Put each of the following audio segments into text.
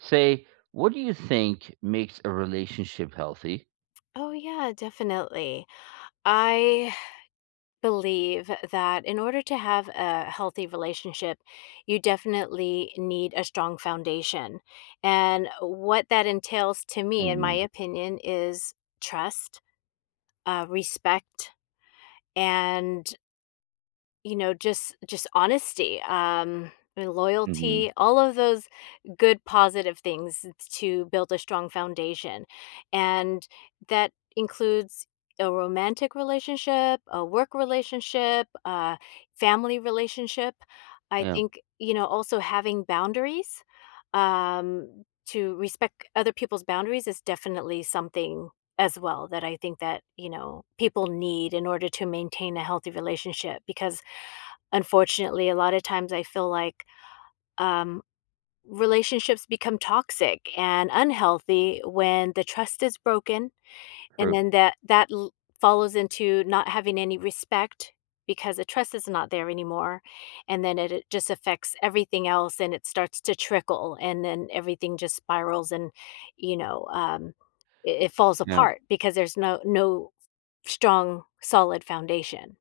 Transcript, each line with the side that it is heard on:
right: Say, what do you think makes a relationship healthy?
left: Oh, yeah, definitely. I believe, that in order to have a healthy relationship, you definitely need a strong foundation, and what that entails to me, in my
right: Mhm.
left: opinion, is trust, uh, respect, and you know, just just honesty, um, and
right: Mhm.
left: loyalty, all of those good positive things t to build a strong foundation, and that includes a romantic relationship, a work relationship, uh, family relationship. I
right: Yeah.
left: think, you know, also having boundaries, um, to respect other people's boundaries is definitely something, as well, that I think that, you know, people need in order to maintain a healthy relationship, because, unfortunately, a lotta times, I feel like, um, relationships become toxic and unhealthy when the trust is broken, and
right: True.
left: then that that l follows into not having any respect, because the trust is not there anymore. And then it just affects everything else, and it starts to trickle, and then, everything just spirals and, you know, um, i it falls
right: Yeah.
left: apart because there's no no strong, solid foundation.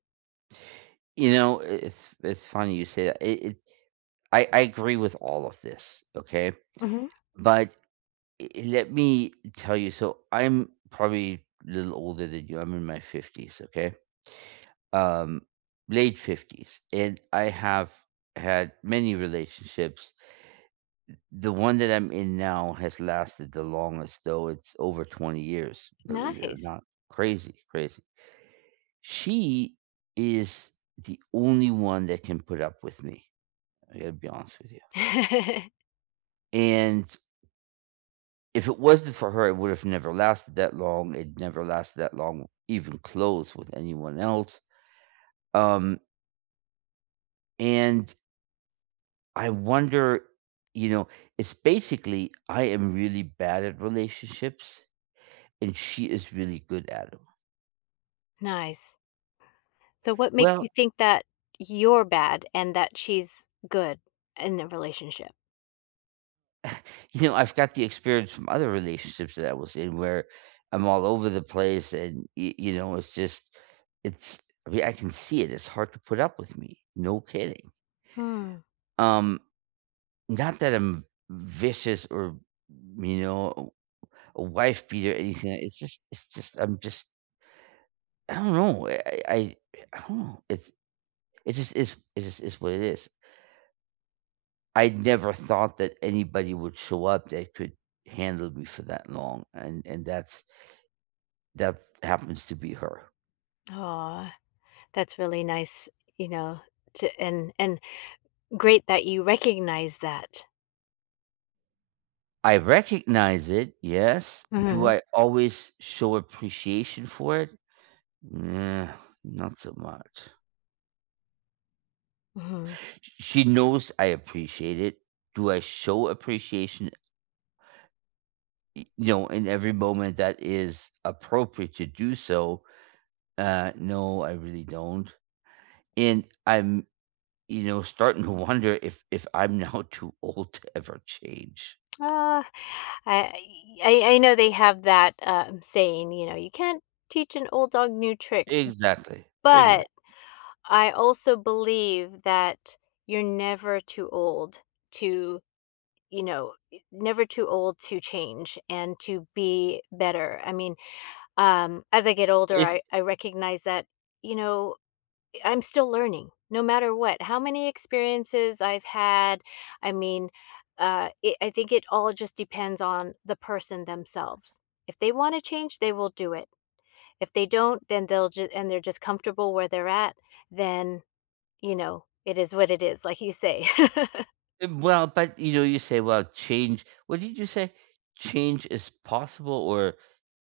right: You know, i it's it's funny you say that, it it I I agree with all of this. Okay?
left: Mhm.
right: But eh let me tell you, so I'm probably a little older than you, I'm in my 50s, okay? Um, late 50s, and I have had many relationships. Th The one that I'm in now has lasted the longest, though, it's over 20 years, believe it or
left: Nice.
right: not. Crazy, crazy. She is the only one that can put up with me, I gotta be honest with you. And if it wasn't for her, it would have never lasted that long. It never lasted that long, even close, with anyone else. Um and I wonder you know, it's basically, I am really bad at relationships, and she is really good at 'em.
left: Nice. So what makes you
right: Well
left: think that, you're bad and that she's good in the relationship?
right: You know, I've got the experience from other relationships that I was in, where, I'm all over the place and, you you know, it's just it's I mean, I can see it, it's hard to put up with me. No kidding.
left: Hmm.
right: Um, not that I'm vicious or, you know, a a wife beater or anything. It's just it's just I'm just I don't know. I I I I don't know, it's it's just it's it just what it is. I never thought that anybody would show up that could handle me for that long and and that's that happens to be her.
left: Aw, that's really nice, you know, to and and great that you recognize that.
right: I recognize it, yes. Do
left: Mhm.
right: I always show appreciation for it? Not so much.
left: Mhm.
right: Sh she knows I appreciate it. Do I show appreciation y no, and every moment that is appropriate to do so, uh, no, I really don't, and I'm, you know, starting to wonder if if I'm now too old to ever change.
left: Aw, I y I I know they have that, uh, saying, you know, "You can't teach an old dog new tricks."
right: Exactly. Exact
left: But I also believe that you're never too old to, you know, y never too old to change, and to be better, I mean, um, as I get older,
right: Is
left: I I recognize that, you know, eh, I'm still learning no matter what. How many experiences I've had, I mean, uh, it I think it all just depends on the person, themselves. If they wanna change, they will do it. If they don't, then they'll ju and they're just comfortable where they're at, then, you know, "It is what it is," like you say.
right: Ev well but, you know, you say, "Well, change" What did you say? "Change is possible?" Or,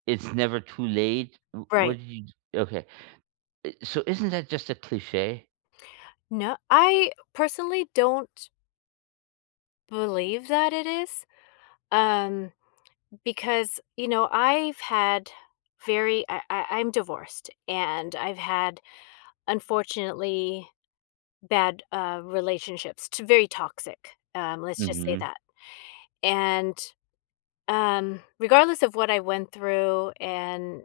right: "It's never too late?" W what
left: Right.
right: did y okay. Eh so, isn't that just a cliche?
left: No I personally don't believe that it is, um, because, you know, I've had very I I I'm divorced, and I've had, unfortunately, bad, uh, relationships t very toxic, um, let's just say
right: Mhm.
left: that. And, um, regardless of what I went through and,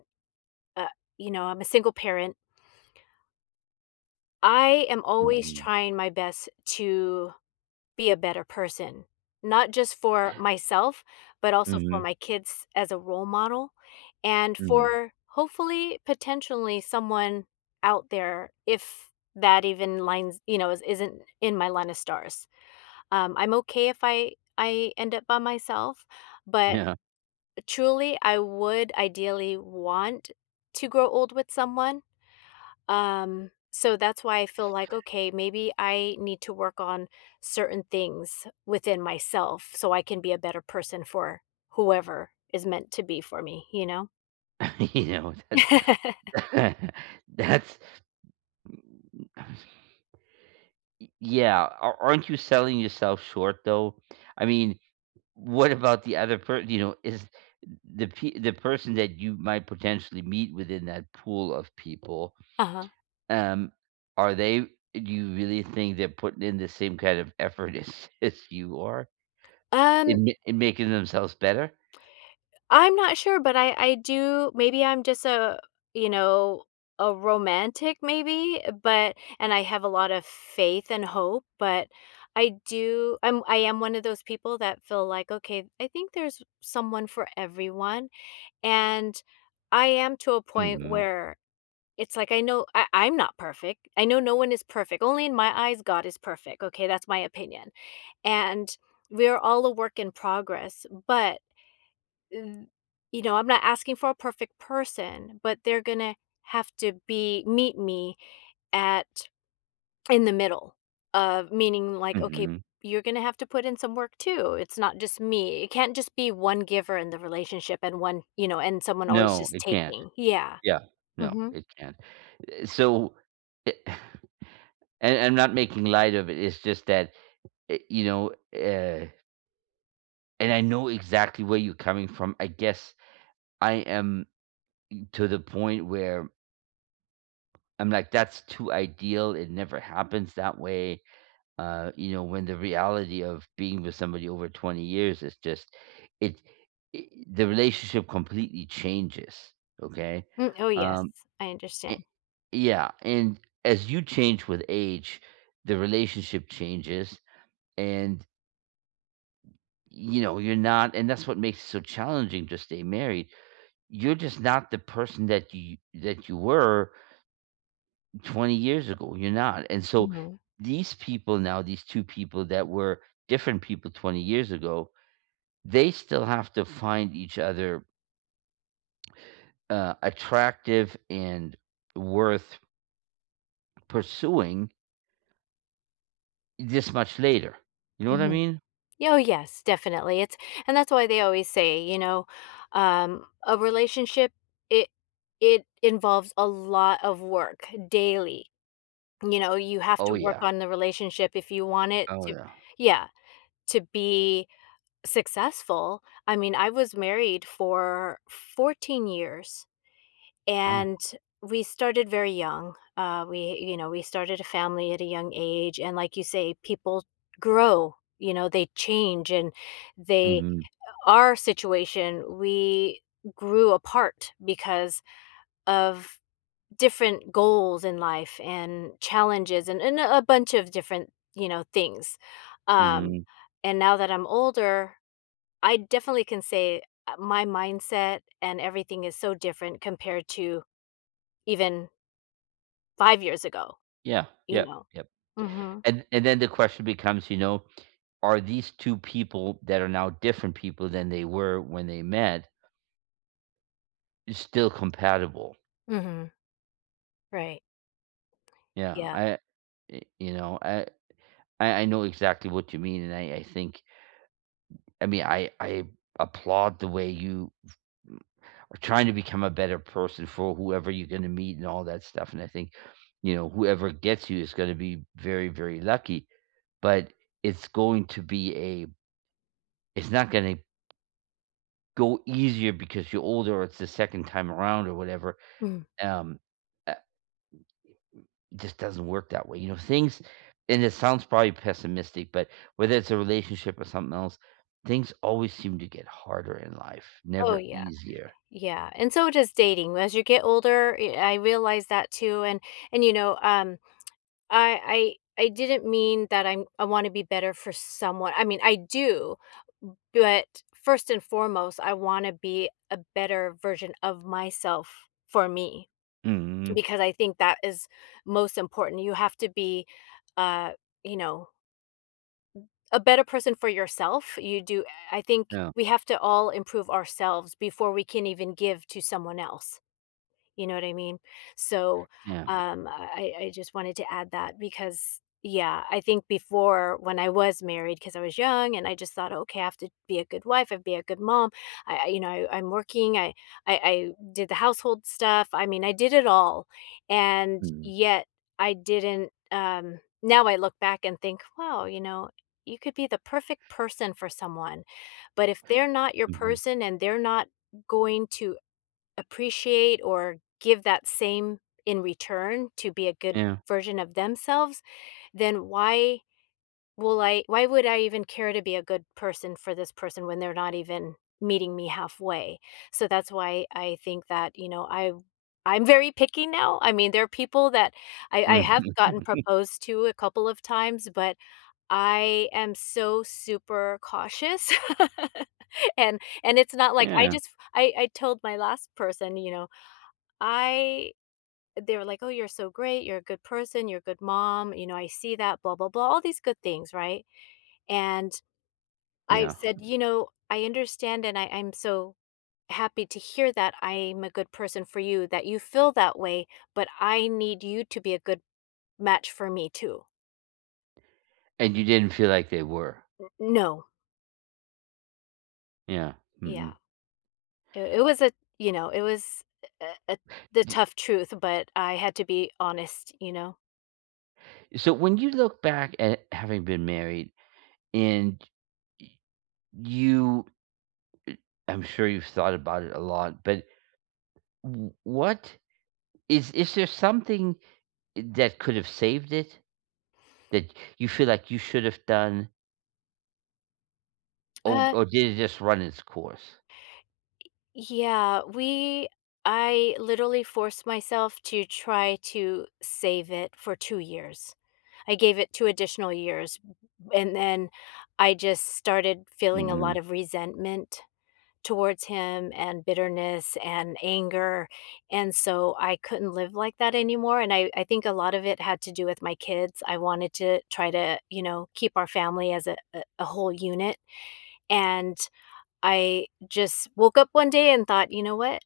left: uh you know, I'm a single parent I am always
right: Mhm.
left: trying my best to be a better person. Not just for myself, but also for
right: Mhm.
left: my kids as a role model and
right: Mm.
left: for, hopefully, potentially, someone out there if that even lines you know, i isn't in my line of stars. Um, I'm okay if I I end up by myself, but,
right: Yeah.
left: eh, truly, I would ideally want to grow old with someone, um, so, that's why I feel like, "Okay, maybe I need to work on certain things within myself so I can be a better person for whoever is meant to be for me." You know?
right: You know, that's that's Ye yeah. Ar aren't you selling yourself short, though? I mean, what about the other per you know, is the p the person that you might potentially meet within that pool of people
left: Uh-huh.
right: t um, are they do you really think they're putting in the same kind of effort as as you are
left: Um
right: in ma in making themselves better?
left: I'm not sure, but I I do maybe I'm just a, you know, a romantic maybe, but and I have a lot of faith and hope, but I do I'm I am one of those people that feel like, "Okay. I think there's someone for everyone." And I am to a point
right: Mhm.
left: where it's like, I know I I'm not perfect. I know no one is perfect. Only in my eyes, God is perfect. Okay, that's my opinion, and we are all a work in progress, but th you know, I'm not asking for a perfect person, but they're gonna have to be meet me at in the middle, of meaning, like, "Okay.
right: Mhm.
left: You're gonna have to put in some work too. It's not just me." It can't just be 1 giver in the relationship and one you know, and someone always
right: No,
left: just
right: it can't.
left: taking. Yeah.
right: Yeah. No.
left: Mhm.
right: It can't. Eh so a and I'm not making light of it. It's just that, eh you know, eh And I know exactly where you coming from, I guess I am to the point where I'm like, that's too ideal, it never happens that way, uh, you know, when the reality of being with somebody over 20 years is just it i the relationship completely changes. Okay?
left: Mm Oh, yes.
right: Um,
left: I
right: an
left: understand.
right: Yeah, and as you change with age, the relationship changes and you know, you're not and that's what makes it so challenging to stay married, you're just not the person that you that you were 20 years ago, you're not, and so
left: Mhm.
right: these people now, these 2 people that were different people 20 years ago, they still have to find each other uh, attractive and worth pursuing this much later. You know what I
left: Mhm.
right: mean?
left: Oh, yes. Definitely. It's and that's why they always say, you know, um, a relationship, it it involves a lot of work daily. You know, you have
right: Oh,
left: to work
right: yeah.
left: on the relationship if you want it
right: Oh,
left: to
right: yeah.
left: Yeah, to be successful. I mean, I was married for 14 years,
right: Oh.
left: and we started very young. Um, we, you know, we started a family at a young age, and like you say, people grow. You know, they change, and they
right: Mhm.
left: our situation, we grew apart because of different goals in life and challenges and and a bunch of different, you know, things. Um,
right: Mhm.
left: and now that I'm older, I definitely can say, uh, my mindset and everything is so different compared to even 5 years ago.
right: Yeah,
left: You
right: yep,
left: know?
right: yep,
left: Mhm.
right: and and then the question becomes, you know, are these 2 people, that are now different people than they were when they met still compatible?
left: Mhm. Right.
right: Yeah.
left: Yeah.
right: I y you know, I I I know exactly what you mean, and I I think I mean, I I applaud the way you are trying to become a better person for whoever you're gonna meet, and all that stuff, and I think, you know, whoever gets you, is gonna be very, very lucky. But, it's going to be a it's not gonna go easier, because you're older, or it's the second time around, or whatever.
left: Mm.
right: Um, eh it just doesn't work that way, you know, things and it sounds probably pessimistic, but, whether it's a relationship or something else, things always seem to get harder in life,
left: Oh,
right: never
left: yeah.
right: easier.
left: Yeah, and so does dating. As you get older, y I realize that too, and and, you know, um, I I I didn't mean that I'm I wanna be better for someone I mean, I do. But first and foremost, I wanna be a better version of myself, for me,
right: Mhm.
left: because I think that is most important. You have to be, uh, you know a better person for yourself. You do I I think,
right: Yeah.
left: we have to all improve ourselves, before we can even give to someone else. You know what I mean? So,
right: Yeah.
left: um, I I just wanted to add that, because yeah, I think before, when I was married 'cause I was young, and I just thought, "Okay, I have to be a good wife. I have to be a good mom." I I you know, I I'm working. I I I did the household stuff. I mean, I did it all, and
right: Mhm.
left: yet I didn't, um now I look back and think, "Wow," you know, "you could be the perfect person for someone, but if they're not your
right: Mhm.
left: person, and they're not going to appreciate, or give that same in return to be a good
right: Yeah.
left: version of themselves, then why will I why would I even care to be a good person for this person, when they're not even meeting me halfway?" So, that's why I think that, you know, I I'm very picky now. I mean, there are people that I I have
right: Mhm.
left: gotten proposed to a couple of times, but I am so super cautious. And and it's not like, I
right: Yeah.
left: just I I told my last person, you know, I they were like, "Oh, you're so great. You're a good person. You're a good mom," you know, "I see that. Blah, blah, blah," all these good things, right? And, I
right: Yeah.
left: said, "You know, I understand, and I I'm so happy to hear that I'm a good person for you, that you feel that way, but I need you to be a good match for me too."
right: And you didn't feel like they were?
left: N no.
right: Yeah,
left: Yeah.
right: mhm.
left: I it was a you know, it was a a a the
right: Y
left: tough truth, but I had to be honest, you know?
right: So, when you look back at having been married and y you I I'm sure you've thought about it a lot, but w what is is there something that could have saved it? That you feel like you should have done oh
left: Uh
right: or did it just run its course?
left: Yeah, we I literally forced myself to try to save it for 2 years. I gave it 2 additional years, b b and then I just started feeling a lot
right: Mhm.
left: of resentment towards him and bitterness and anger, and so, I couldn't live like that anymore, and I I think a lot of it had to do with my kids. I wanted to try to, you know, keep our family as a a a whole unit, and I just woke up one day and thought, "You know what?"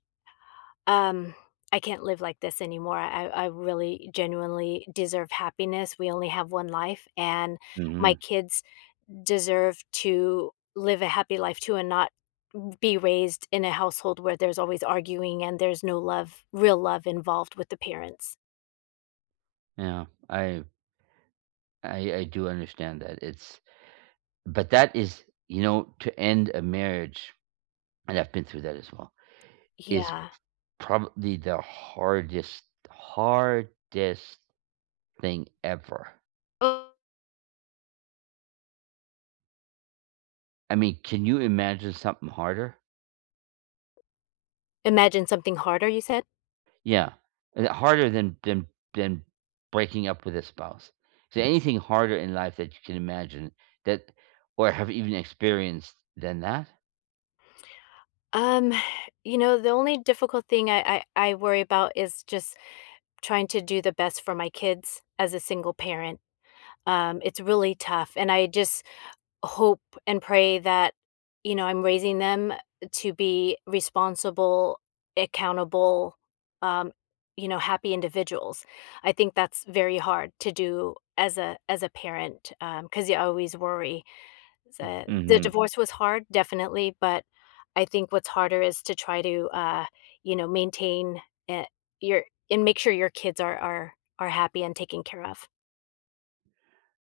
left: Um, "I can't live like this anymore. I I really genuinely deserve happiness. We only have 1 life, and my
right: Mhm.
left: kids deserve to live a happy life too and not n be raised in a household where there's always arguing and there's no love real love involved with the parents."
right: Yeah. I I I do understand that it's but that is you know, to end a marriage, and I've been through that as well, is p
left: Yeah.
right: probably the hardest, hardest thing ever.
left: Oh.
right: I mean, can you imagine something harder?
left: Imagine something harder, you said?
right: Yeah. H Harder than than than breaking up with a spouse. Is there anything harder in life that you can imagine that or have even experienced than that?
left: Um, you know, the only difficult thing I I I worry 'bout is just trying to do the best for my kids as a single parent. Um, it's really tough, and I just hope and pray that, you know, I'm raising them to be responsible, accountable, um, you know, happy individuals. I think that's very hard to do as a as a parent, um, 'cause you always worry.
right: M
left: So, the
right: Mhm.
left: divorce was hard, definitely, but I think what's harder is to try to, uh, you know, maintain, eh, your and make sure your kids are are are happy and taken care of.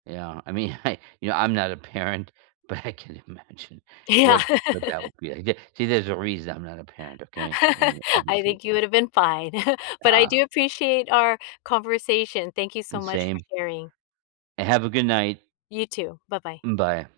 right: Yeah. I mean, I, you know, I'm not a parent, but I can imagine
left: Yeah.
right: what what that would be like. The see, there's a reason I'm not a parent, okay? And
left: I
right: obviously
left: think you would have been fine, but I do
right: Ah
left: appreciate our conversation. Thank you so
right: And
left: much for
right: same.
left: sharing.
right: And have a good night.
left: You too. Bye-bye.
right: Mm bye.